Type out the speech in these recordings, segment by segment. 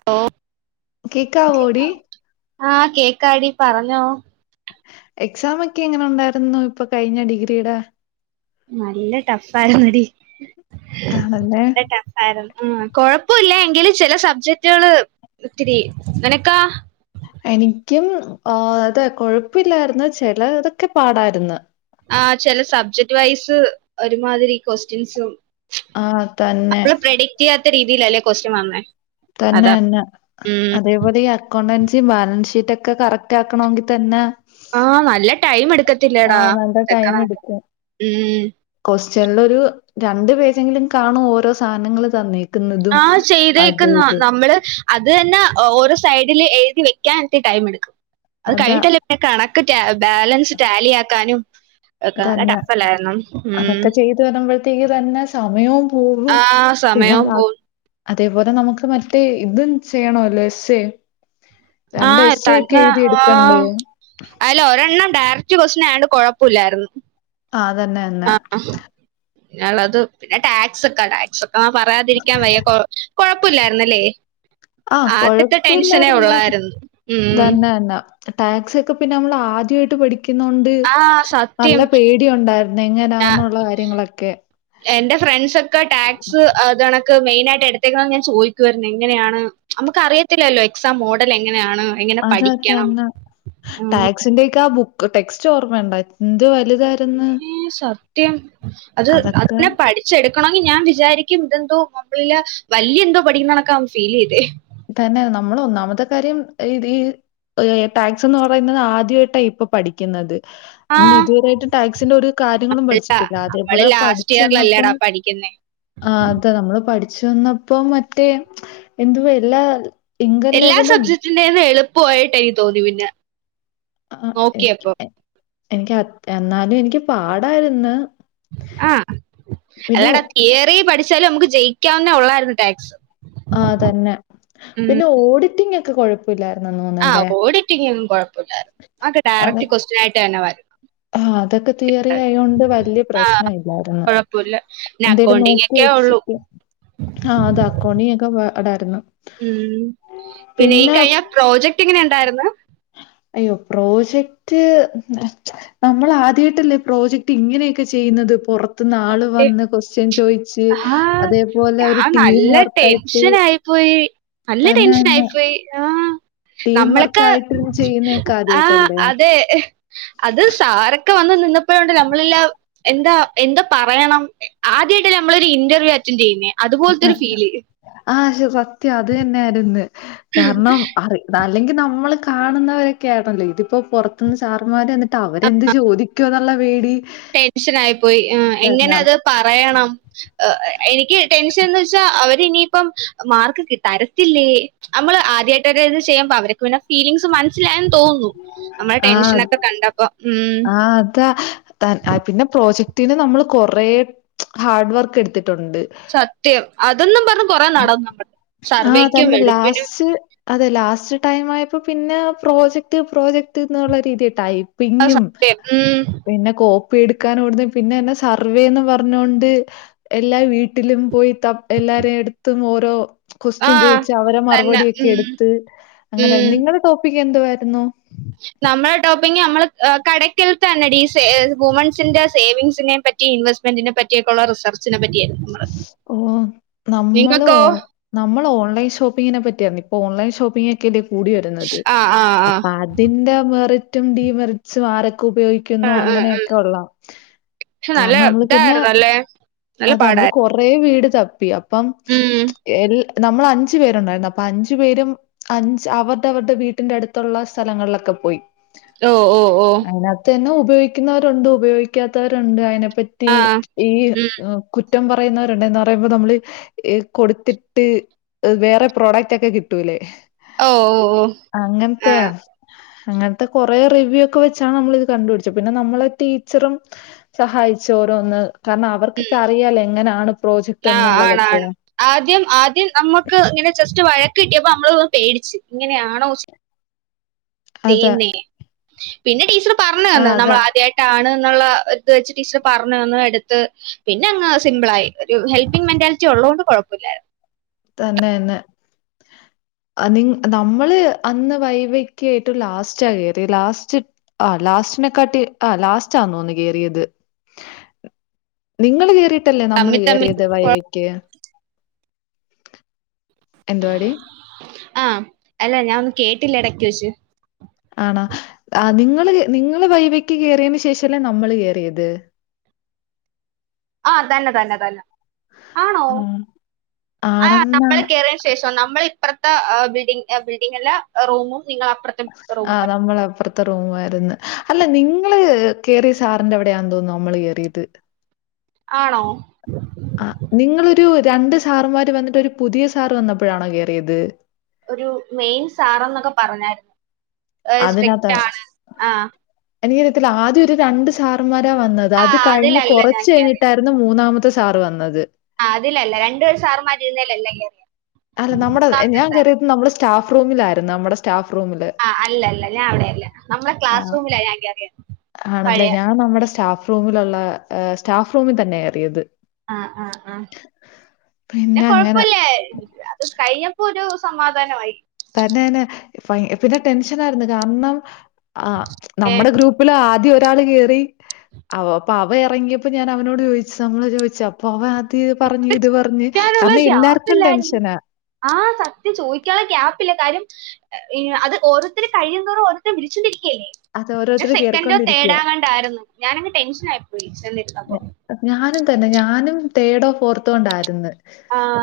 [inaudible] കേക്കാവോടി ആഹ് കേക്കാടി പറഞ്ഞോ എക്സാം ഒക്കെ എങ്ങനെ ഉണ്ടായിരുന്നു ഇപ്പൊ കഴിഞ്ഞ ഡിഗ്രിടെ നല്ല ടഫ് ആരുന്നടി ആണല്ലേ ടഫ് ആരു കൊഴപ്പില്ല എങ്കില് ചില സബ്ജക്ടുകള് ഇത്തിരി നിനക്കാ എനിക്കും ആ അതെ കൊഴപ്പില്ലായിരുന്ന ചില ഇതൊക്കെ പാടാരുന്നു ആ ചില സബ്ജക്ട് വൈസ് ഒരുമാതിരി കൊസ്റ്റ്യൻസും ആഹ് തന്നെ കിയാത്ത രീതിയിയിലല്ലേ കൊസ് സ്റ്റ്യൻ വന്നേ തന്നെ അതാ തന്നെ അ ഉം അതേപോലെ ഈ അക്കൗണ്ടൻസി ബാലൻസ് ഷീറ്റ് ഒക്കെ കറക്റ്റ് ആക്കണമെങ്കിൽ തന്നെ ആ നല്ല ടൈം ആ, എടുക്കത്തില്ലേടാ നല്ല അക്ക മ് കൊസ്റ്റ്യനൽ ഒരു രണ്ട് പേജെങ്കിലും കാണും ഓരോ സാനങ്ങൾ തന്നീ ആഹ് ചെയ്തേക്കുന്ന നമ്മള് അത് തന്നെ ഓരോ സൈഡിൽ എഴുതി വെക്കാനായിട്ട ടൈം എടുക്കും അത് അതാ കഴിഞ്ഞിട്ടല്ലേ കണക്ക് ട ബാലൻസ് ടാലിയ ആാക്കാനും ക്ക നല്ല തന്നെ ടഫല്ലായിരുന്നു മ് [unintelligible] വരുമ്പോഴത്തേക്ക് തന്നെ സമയവും പോകും ആ! പിന്നെ സമയവും ബാ പോവും. അതേപോലെ നമുക്ക് മറ്റേ ഇതും ചെയ്യണല്ലോ എസ്എ ആ ത്തന്നെ ആഹ് എടുക്കണ്ടേ? അയല് ഒരെണ്ണം ഡയറക്റ്റ് ക്വസ്റ്റ്യൻ ആയോണ്ട് കൊഴപ്പോല്ലായിരുന്നു ആ അതന്നെ ന്നെ നളത് പിന്നെ ടാക്സ് ഒക്കെ ടാക്സ് അ പറയാതിരിക്കാൻ വയ്യ കുഴപ്പമില്ലായിരുന്നല്ലേ ആ ആദ്യത്തെ ടെൻഷനെ കൊഴപ്പില്ലായിരുന്നു. ഉള്ളായിരുന്നു മ് തന്നെ തന്നെ. ടാക്സ് ഒക്കെ പിന്നെ നമ്മൾ ആദ്യമായിട്ട് പഠിക്കുന് ആ നല്ല സത്യം. പേടി ഉണ്ടായിന്നു എങ്ങനാന്നുള്ള കാര്യങ്ങളൊക്കെ എന്റെ ഫ്രണ്ട്സ് ഒക്കെ ടാക്സ് അതണ [unintelligible] മെയിനായിയിട്ട് എടുത്തേക്കണെ ഞാൻ ചോദിക്കുരുന്ന് എങ്ങനെയാണ് നമുക്ക് അറിയത്തില്ലല്ലോ എക്സാം മോഡൽ എങ്ങനെയാണ് എങ്ങനെ അതാ പഠിക്കണം? തന്നെ ഉം. ടാക്സിന്റെക്ക ആ ബുക്ക് ടെക്സ്റ്റ് ഓർമ്മണ്ടോ എന്ത് വലുതായിരു ഏ സത്യം അത് അതൊക്കെ അ പഠി ശെ എടുക്കണെങ്കിൽ ഞാ വിചാരിക്കും ഇതെന്തോ മോബീല് വല്യ എന്തോ പഠിക്കുന്നണൊക്കെ ഫീൽ ചെയ്തേ തന്നെ നമ്മളന്നാമത്തെ കാര്യം ഈ ടാക്സ് എന്ന് പറയുന്നത് ആദ്യമായിട്ടാ ഇപ്പൊ പഠിക്കുന്നത് ആ നമ്മൾ ഇതുവരായിട്ട് ടാക്സിന്റെ ഒരു കാര്യങ്ങളും അല്ല പഠിച്ചിട്ടില്ല നമ്മള് അതേപോലെ ലാസ്റ്റ് പഠിച്ചു വന്നപ്പോം ഇയറിലല്ലേടാ പഠിക്കുന്നേ ആ അതെ നമ്മള് പഠിച്ചു വന്നപ്പോ മറ്റേ എന്തു എല്ലാ ഇൻകം എല്ലാ ലെവലും സബ്ജക്ടിന്റെന്ന് എളുപ്പമായിട്ട് എനി തോന്നി പിന്നെ ആ എനിക്ക് നോക്കിയപ്പോ എനിക്ക് എന്നാലും എനിക്ക് പാടായിന്ന് ആ അല്ലാടാ തിയറി പഠിച്ചാലും നമുക്ക് ജയിക്കാവുന്ന ഉള്ളായിരുന്നു ടാക്സ് ആ തന്നെ പിന്നെ ഓഡിറ്റിംഗ് ഒക്കെ കൊഴപ്പോല്ലായിന്നന്ന് ആഹ് ഓഡറ്റിംഗ് ഒന്നും കുഴപ്പമില്ലായിരുന്നു ആക്കെ ഡയറക്ട് ക്വസ്റ്റൻ ആയിട്ട് തന്നെ വരും ആ അതൊക്കെ തിയറി ആയോണ്ട് വലിയ ആ പ്രശ്ന ഇല്ലായിരുന്നു കുഴപ്പമില്ല പിന്നെ എന്തേലും അക്കൗണ്ടിങ് നോക്കി ഒക്കെ ഉള്ളു വെച്ചിട്ട് ആഹ് അത [unintelligible] ഒക്കെ [unintelligible] ഉം പിന്നെ ഈ കഴിഞ്ഞ പ്രോജക്ട് എങ്ങനെ ഉണ്ടാരുന്നു? അയ്യോ പ്രോജക്റ്റ് നമ്മൾ ആദ്യമായിട്ടല്ലേ പ്രോജക്ട് ഇങ്ങനെയൊക്കെ ചെയ്യുന്നത് പുറ ത്ത് നാള് ഈ വന്ന് ക്വസ്റ്റ്യൻ ചോയിച്ച് ആഹ് അതേപോലെ ഒരു ഞാൻ ടീം നല്ല വർക്കായിട്ട് നല്ലെ ടെൻഷൻ അയി തന്നെന്നെ പോയി ആഹ് ടീം നമ്മളൊക്കെ വർക്കായിട്ടിരുന്ന് ചെയ്യുന്നതൊക്കെ ആഹ് ആദ്യായിട്ടല്ലേ? അതെ, അത് സാറൊക്കെ വന്ന് നിന്നപ്പോഴൊണ്ടല്ലൊ നമ്മളില്ല എന്താ എന്തപ പറയണം, ആദ്യമായിട്ട നമ്മളൊരു ഇന്റർവ്യൂ അറ്റൻഡ് ചെയ്യുന്നേ അതുപോലത്തൊരു ഫീല്. ആഹ് സത്യം അത് തന്നെയാരിന്ന് കാരണം [unintelligible] അല്ലെങ്കിൽ നമ്മള് കാണുന്നവരൊക്കെയാരുന്നല്ലോ ഇതിപ്പോ പുറത്തുനിന്ന് സാറമാര് വന്നി ട്ട് അവരെന്ത് ചോദിക്കുവന്നുള്ള പേടി ടെൻഷൻ ആയി പോയി ങഹ് എങ്ങനെ കാരണം അത് പറയണം ഏഹ് എനിക്ക് ടെൻഷൻ എന്ന് വെച്ചാ അവര് ഇനിയിപ്പം മാർക്ക് കി തരത്തില്ലേ? നമ്മള് ആദ്യമായിട്ട ഇത് ചെയ്യുമ്പോ അവർക്ക് പിന്നെ ഫീലിങ്സ് മന സിലായെന്നു തോന്നുന്നു നമ്മള ആഹ് ടെൻഷനൊക്കെ കണ്ടപ്പോ മഹ് ആഹ് അത ത പിന്നെ പ്രോജക്റ്റ്ന് നമ്മൾ കൊറേ ഹാർഡ് വർക്ക് എടുത്തിട്ടുണ്ട് സത്യം അതെന്നും പറഞ്ഞഞ് കൊറെേ നടന്ന് നമ്മൾ ആഹ് സർവേക്കും തന്നെ എടുപ്പിനും ലാസ്റ്റ് അതെ ലാസ്റ്റ് ടൈം ആയപ്പോ പിന്നെ പ്രോജക്ട് പ്രോജക്ട്ന്നുള്ള രീതിയട്ടായി അത് പിഞ്ഞും സത്യം ഉം പിന്നെ കോപ്പ് പ്പി എടുക്കാനിവിടന്ന് പിന്നെ എന്നെ സർവേന്ന് പറഞ്ഞോൊണ്ട് എല്ലാ വീട്ടിലും പോയി ത എല്ലാരെ എടുത്തും ഓരോ ആ ക്വസ്റ്റ്യൻ ചോയിച്ച് അവരെ തന്നെ മറുപടിയൊക്കെ ഉം എടുത്ത് അങ്ങനായിരുന്നു, നിങ്ങളുടെ ടോപ്പിക്ക് എന്തുവായിരുന്നു? നമ്മള ടോപ്പിങ് നമ്മൾ കടക്കൽ തന്നെ ഡീ വുമൻസിന്റെ സേവിങ്സിനെ പറ്റ് റ്റി ഇൻവസ്മെന്റിെനെ പറ്റിയൊക്കെയുള്ള റിസർച്ചിനെപ്പറ്റിയാരുന്നു ഓ നമ്മള് ഓൺ നമ്മൾ ഓൺലൈൻ ഷോപ്പിംഗിനെ പറ്റിയരുന്നു ഇപ്പൊ ഓൺലൈൻ ഷോപ്പിംഗൊക്കെയല്ലേ കൂടി വരുന്നത് ആ ആ ആ അപ്പ അത ഇതിന്റെ മെറിറ്റും ഡീമെറിറ്റ്സും ആരൊക്കെ ഉപയോഗിക്കു ആ ക്കുന്നു ആ ആ അങ്ങനെക്കെ ഉള്ള പക്ഷെ നല്ല കാരണം നമ്മള് പിന്നെ ഇതായിരുന്നല്ലേ നല്ല അതമ്മ പാടായിരുന്നു കൊറേ വീട് തപ്പി അപ്പം ഉം എൽ നമ്മൾ അഞ്ചു പേരുണ്ടായിരുന്നു അപ്പൊ അഞ്ചു പേരും അഞ്ച് അവർടവരുടെ വീട്ടിന്റെ അടുത്തുള്ള സ്ഥലങ്ങളിലൊക്കെ പോയി ഓഹ് ഓഹ് ഓഹ് അതിനകത്ത് തന്നെ ഉപയോഗിക്കുന്നവരുണ്ട് ഉപയോഗിക്കാത്തവരുണ്ട് അതിനെപ്പറ്റി ആ ഈ ഉം കുറ്റം പറയുന്നവരുണ്ടന്ന്പറയുമ്പോൾ നമ്മള് ഈ കൊടുത്തിട്ട് വേറെ പ്രോഡക്റ്റ് ഒക്കെ കിട്ടൂല്ലേ ഓഹ് ഓഹ് ഓഹ് അങ്ങനത്തെയാ അങ്ങനത്തെ കൊറെേ റിവ്യൂ ഒക്കെ വെച്ചാ നമ്മള ഇത് കണ്ടുപിടിച്ചത് പിന്നെ നമ്മളെ ടീച്ചറും സഹായിച്ച് ഓരോന്ന് കാരണം ഉം അവർക്കൊക്കെ അറിയാല്ലേ എങ്ങനെയാണ് പ്രോജക്ട് ആ എന്നുള്ളതൊക്കെ ആണാണ് ആദ്യം ആദ്യം നമ്മുക്ക് ഇങ്ങനെ ജസ്റ്റ് വഴക്ക് കിട്ടിയപ്പോ നമ്മളൊന്ന് പേടിച്ച് ഇങ്ങനെയാണോ അതെ. ചെയ്യൂന്നേ പിന്നെ ടീച്ചർ പറഞ്ഞു ആ തന്ന് നമ്മൾ അതാ. ആദ്യമായിട്ട് ട്ടാണ് എന്നുള്ള ഇത് വെച്ച് ടീച്ചർ പറഞ്ഞു വന്ന് എടുത്ത് പിന്നെ അങ്ങ് സിമ്പിളായി. ഒരു ഹെൽപ്പിംഗ് മെന്റാലിറ്റി ഒള്ളോണ്ട് കുഴപ്പമില്ലാരുന്നു. തന്നെ തന്നെ നിങ്‌ നമ്മള് അന്ന് വൈവക്ക് ഏറ്റവും ലാസ്റ്റാ കയറിയെ ലാസ്റ്റ് ആ ലാസ്റ്റിനെക്കാട്ടി ആ ലാസ്റ്റാന്നു തോനുന്നു കേറിയത്. നിങ്ങള് കേറിയിട്ടല്ലേ നമ്മള് തമ്മിൽ തമ്മിൽ കേറിയത് വൈവയ്ക്ക്? എന്തുവാടി? ആഹ് അല്ല ഞാാനൊന്നും കേട്ടില്ല ഇടക്ക് വെച്ചു ആണാ ആ നിങ്ങള് നിങ്ങള് വൈവക്ക് കയറിയന് ശേഷല്ലേ നമ്മള് കേയറിയത് ആ തന്നെ തന്നെ തന്നെ ആണോ ആ. ആ ആണെന്നാ നമ്മൾ കേറ ശേഷം നമ്മൾ ഇപ്പുത്തെ ബഡ ബിൽഡിങ്ങല്ല റൂമും നിങ്ങള് അപ്പുറത്തെ റൂമും ആഹ് നമ്മളെഅപ്രത്തെ റൂ ആരുന്നു അല്ല നിങ്ങള് കേറിയ സാറിന്റെ അവിടെയാ തോന്നുന്നു നമ്മള് കേയറിയത് ആണോ ആ നിങ്ങളൊരു രണ്ട് സാറമാര് വന്നിട്ട് പുതിയ സാർ വന്നപ്പോഴാണോ കേയറിയത് ഒരു മെയിൻ സാറന്നൊക്കെ പറഞ്ഞായിരുന്നു അതിനകത്താ സ്ട്രിക്റ്റ് ആനു അഹ് എനിക്കറിയത്തില്ല ആദ്യം ഒരു രണ്ട് സാറന്മാരാ വന്നത് അത് ആഹ് കഴിഞ്ഞ് അതിലല്ല ഞാൻ കുറച്ച് കഴിഞ്ഞിട്ട കേറിയത് മൂന്നാമത്തെ സാർ വന്നത് ആ അതില്ല രണ്ടപേർ സാർമാരുന്നേല്ലാ കേറിയത്‌ അല്ല നമ്മുടെ ഞാൻ കറിയത് നമ്മുടെ സ്റ്റാഫ് റൂമില ആയിരുന്നു നമ്മുടെ സ്റ്റാഫ് റൂമില് ആ അല്ലല്ല ഞാൻ അവിടെയല്ല നമ്മുടെ ആ ക്ലാസ് റൂമിലാണ് ഞാൻ കയറിയത് പഴയ അത് നമ്മുടെ സ്റ്റാഫ് റൂമിലുള്ള് സ്റ്റാഫ് റൂമിൽ തന്നെേറിയത് ആഹ് ആഹ് ആഹ പിന്നെ കൊഴപ്പില്ലേ കഴിഞ്ഞപ്പോ ഒരു സമാധാനമായി തന്നെനെ പിന്നെ ടെൻഷൻ ആയിരുന്നു കാരണം ആ ഏ നമ്മുടെ ഗ്രൂപ്പ് ഗ്രൂപ്പിൽ ആദ്യം ഒരാൾ കേയറി അവ അപ്പൊ അവ ഇറങ്ങിയപ്പോ ഞാൻ അവനോട് ചോദിച്ചു നമ്മള് ചോദിച്ച പോവാ ആദ്യ പറഞ് ഇത് പറഞ് ചോദിക്കാനുള്ള കാരണം എല്ലാർക്കും ടെൻഷനാ ആഹ സത്യ ചോദിക്കാനുള്ള ക്യാപ്പ് ഇല്ല കാര്യം അത് ഓരോതരു കഴിയുന്നോറും ഓരോരുതരേ വിളിച്ചുകൊണ്ടിരിക്കുകല്ലേ അത് ഞ ഓരോരുത്തര് സെക്കൻഡോ കേറിക്കൊണ്ടിരിക്കുവ. തേഡോങണ്ടോ യിരുന്നു ഞാനങ്ങ് ടെൻഷൻ ആയിപ്പോയി ചെന്ന് ഞ ഇരുന്നപ്പോ ഞാനും തന്നെ ഞാനും തേഡോ ഫോർത്തോ ഉണ്ടായിന്ന് ആഹ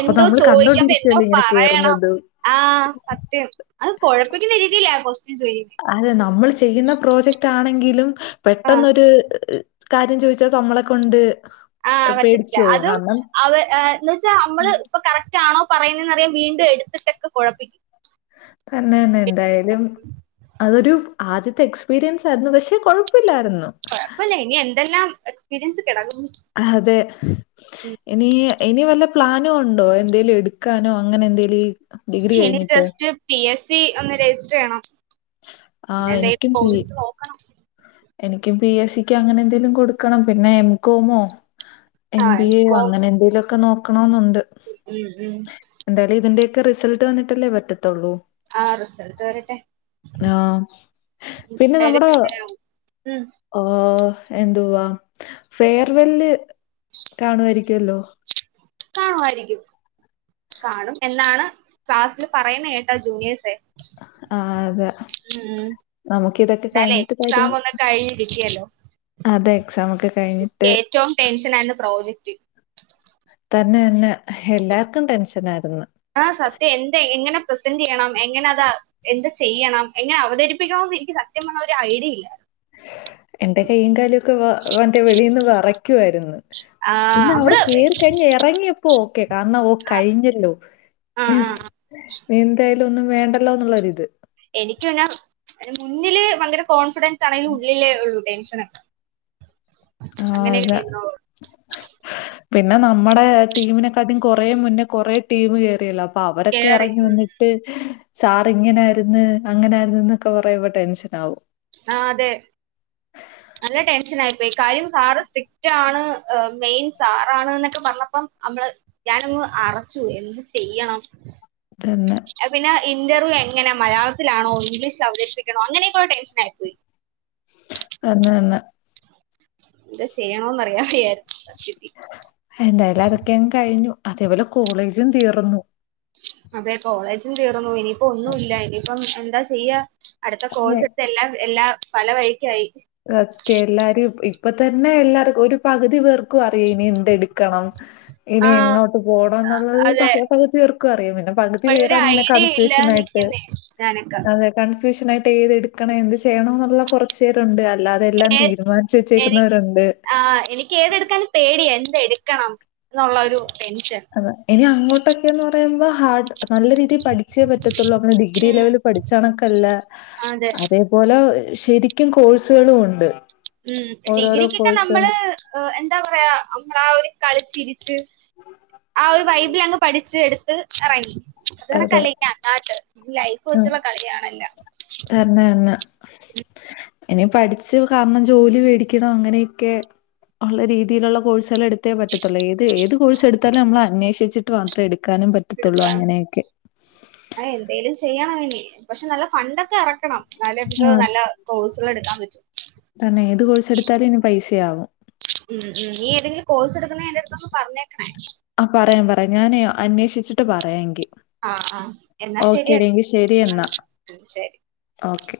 എന്തോ ചോദിക്ക്മ്പോ എന്തോ ഇങ്ങനെ പറയണം കേറുന്നത്. ആഹ സത്യം അത് കുഴപ്പിക്കുന്ന രിതിയില്ല കോസ്റ്റ ൻ ചോ അതെ നമ്മൾ ചെയ്യുന്ന പ്രോജക്റ്റ് ആണെങ്കിലും പെട്ടെന്നൊരു കാര്യം ചോദിച്ചാൽ നമ്മളൊക്കെണ്ട് ആഹ് പറ്റത്തില്ല അതും അവ എന്ന് വെച്ചാ നമ്മള് ഇപ്പൊ കറക്റ്റ് ആണോ പറയുന്നത്തന്ന്റിയാ വീണ്ടും എടുത്തിട്ടൊക്കെ കുഴപ്പിക്കും തന്നെന്നെ എന്തായാലും അതൊരു ആദ്യത്തെ എക്സ്പീരിയൻസ് ആരുന്നു പക്ഷെ കുഴപ്പില്ലായിരുന്നു കൊഴപ്പമില്ല ഇനി എന്തെല്ലാം എക്സ്പീരിയൻസ് കിടക്കുന്നു അതെ ഇനി ഇനി വല്ല പ്ലാനും ഉണ്ടോ എന്തെലും എടുക്കാനോ അങ്ങനെ എന്തെലും ഇനി ജസ്റ്റ് പി എസ് സി ഒന്ന് രജിസ്റ്റർ ചെയ്യണം പിന്നെ ആഹ് എന്തായാലും പോയിസ് നോക്കണം എനക്ക് പി എസ് സിക്ക് അങ്ങനെ എന്തെങ്കലും കൊടുക്കണം പിന്നെ എംകോമോ എം ആഹ് ബി എോ കോം അങ്ങനെ എന്തേങ്കലുമ ഒക്കെ നോക്കണെന്നുണ്ട് ഉം ഉം എന്തായാലും ഇതിന്റെക്കെ റിസൾട്ട് വന്നിട്ടല്ലേ പറ്റത്തുള്ളൂ ആ റിസൾട്ട് വരട്ടെ ആഹ പിന്നെ എന്തായാലും നമ്മുടെ എന്തരാവും ഉം എന്തുവാ ഫെയർവെല് കാണുമായിരിക്കുമല്ലോ കാണുമായിരിക്കും കാണും എന്നാണ് ക്ലാസ്സില് പറയുന്ന കേട്ടാ ജൂനിയേഴസെ ആ അതാ നമുക്ക് ഇതൊക്കെ എന്തായാലും കഴിഞ്ഞിട്ട് തരും എക്സാം ഒന്ന് കഴിഞ്ഞ് കിട്ടിയല്ലോ അതെ എക്സാം ഒക്കെ കഴിഞ്ഞിട്ട് ഏറ്റവും ടെൻഷൻ ആയിരുന്നു പ്രോജക്റ്റ് തന്നെ തന്നെ എല്ലാർക്കും ടെൻഷൻ ആയിരുന്നു ആഹ സത്യം എന്താ എങ്ങനെ പ്രസന്റ് ചെയ്യണം എങ്ങനെ അതാ എന്ത് ചെയ്യണം എങ്ങനെ അവതരിപ്പിക്കണന്ന് എനിക്ക് സത്യം പറഞ്ഞ ഒരു ഐഡിയയില്ല എന്റെ കയ്യും കാലും ഒക്കെ വ മറ്റേ വെളിൽന്ന് വെറുയ്ക്കുവായ്രുന്നു ആ, പിന്നെ അവിടെ നമ്മള് കേറി കഴിഞ് എ റങ്ങിയപ്പോ ഓക്കെ കാരണം ഓ കഴിഞ്ഞല്ലോ ആ, ഉം ആ, ആ. ഹ എനി ന്തായാലും ഒന്നും വേണ്ടല്ലോ എന്നുള്ളരി ഇത് എനിക്ക്ദ മുന്നില് ഭയങ്കര കോൺഫിഡൻസ് ആണെങ്കിലും ഉള്ളിലേ ഉള്ളൂ ടെൻഷന് ആഹ് അങ്ങനെ അതെ പേരുനോവോ പിന്നെ നമ്മുടെ ടീമിനെക്കാട്ടീം കൊറ മുന്നേ കൊറേ ടീമ കേയറിയല്ലോ അപ്പൊ അവരൊക്കെ കേറി ഇറങ്ങി ഉം. വന്നിട്ട് സാർ ഇങ്ങനയിരന്ന് അങ്ങനയിരന്ന എന്നൊക്കെ പറയുമ്പോ ടെൻഷൻ ആകും ആ അതെ നല്ല ടെൻഷൻ ആയിപ്പോയി കാര്യം സാറ് സ്ട്രിക്റ്റ് ആണ് മെയിൻ സാറാണ് എന്നൊക്കെ പറഞ്ഞപ്പം നമ്മള് ഞാനങ് അറച്ചു എന്ത് ചെയ്യണം തന്നെ അ പിന്നെ ഇന്റർവ്യൂ എങ്ങനെ മലയാളത്തിലാണോ ഇംഗ്ലീഷിൽ അവതരിപ്പിക്കണോ അങ്ങനെയൊക്കെ ടെൻഷൻ ആായി പോയി തന്നെ തന്നെ എന്താ ചെയ്യണോന്ന്റില [unintelligible] എന്തായാലും അതൊക്കെ അങ്ങ് കഴിഞ്ഞു അതേപോലെ കോളേജും തീർന്നു. അതെ കോളേജും തീർന്നു ഇനിയിപ്പോ ഒന്നും ഇല്ല ഇനിയിപ്പം എന്താ ചെയ്യാ അടുത്ത അതെ കോഴ്സ് എല്ലാം എല്ലാ പല വഴിക്ക ആയി സത്യ എല്ലാരും ഇപ്പൊ തന്നെ എല്ലാർക്കും ഒരു പകുതി പേർക്കും അറിയാം ഇനി എന്തടു ക്കണം ഇനി ആഹ് എങ്ങോട്ട് പോകണം എന്നുള്ളത് പ അതെ പകുതിവേർക്കും അറിയാം പിന്നെ പകുതി പേരാണ് ഇങ്ങനെ കൺഫ്യൂഷൻ ആയിട്ട് അ ഞാനക്ക് കൺഫ്യൂഷൻായിട്ട് ഏതെടുക്കണം എന്ത് ചെയ്യണ എന്നുള്ള കുറച്ച പേരുണ്ട് അല്ലാതെല്ലാം ഏ- തീരുമാനിച്ചു എനി വെച്ചേക്കുന്നവരുണ്ട് ആ എനിക്ക് ഏതെടുക്കാൻ പേടിയ എന്ത എടുക്കണം എന്നുള്ള ഒരു ടെൻഷൻ ഇനി അങ്ങോട്ടൊക്കെന്ന് പറയുമ്പോ ഹാർഡ് നല്ല രീതിയിൽ പഠിച്ചേ പറ്റത്തുള്ളൂ അവന ഡിഗ്രി ഉം ലെവൽ പഠിച്ചണൊക്കല്ല അതെ അതേപോലെ ശരിക്കും കോഴ്സുകളും ഉണ്ട് ഉം ഓരോരോ ഡിഗ്രിക്കൊക്കെ കോഴ്സും നമ്മള് എന്താ പറയാ നമ്മളാ ഒരു കളിച്ചിരി ആ ഒരു ബൈബിൾ അങ് പഠിച്ച് എടുത്ത് ഇറങ്ങി അത് അതെ കണക്കല്ല ഇനി അങ്ങാട്ട് ലൈഫ് വെച്ചുള്ള കളിയണല്ല എന്നന്നന്ന ഇനി പഠിച്ചു കാരണം ജോലി മേടിക്കണം അങ്ങനെയൊക്കെ ഉള്ള രീതിയിലുള്ള കോഴ്സുകൾ എടുത്തേ പറ്റത്തുള്ളൂ ഏത് ഏത് കോഴ്സ് എടുത്താലും നമ്മൾ അന്വേഷിച്ചിട്ട് മാത്രം എടുക്കാനും പറ്റ പറ്റത്തുള്ളൂ അങ്ങനെയൊക്കെ അ എന്തെലും ചെയ്യണംഇനി പക്ഷെ നല്ല ഫണ്ടൊക്കെ ഇറക്കണം എന്നാലെ ആ നമ്മക്ക് നല്ല കോഴ്സൾ എടുക്കാൻ പറ്റു തന്നെ ഏത് കോഴ്സ് എടുത്താലും ഇനി പൈസയാവും ഉം ഉം നീ ഏതെങ്കിലും കോഴ്സ് എടുക്കുന്നെ എന്റടുത്തു പറഞ്ഞേക്കണേ ആ പറയാം പറയാം ഞാനെ അന്വേഷിച്ചിട്ട് പറയാ എങ്കിൽ ആഹ് ആഹ് എന്നാ ശരിയ എന്നാ. ശരി ഓക്കെ.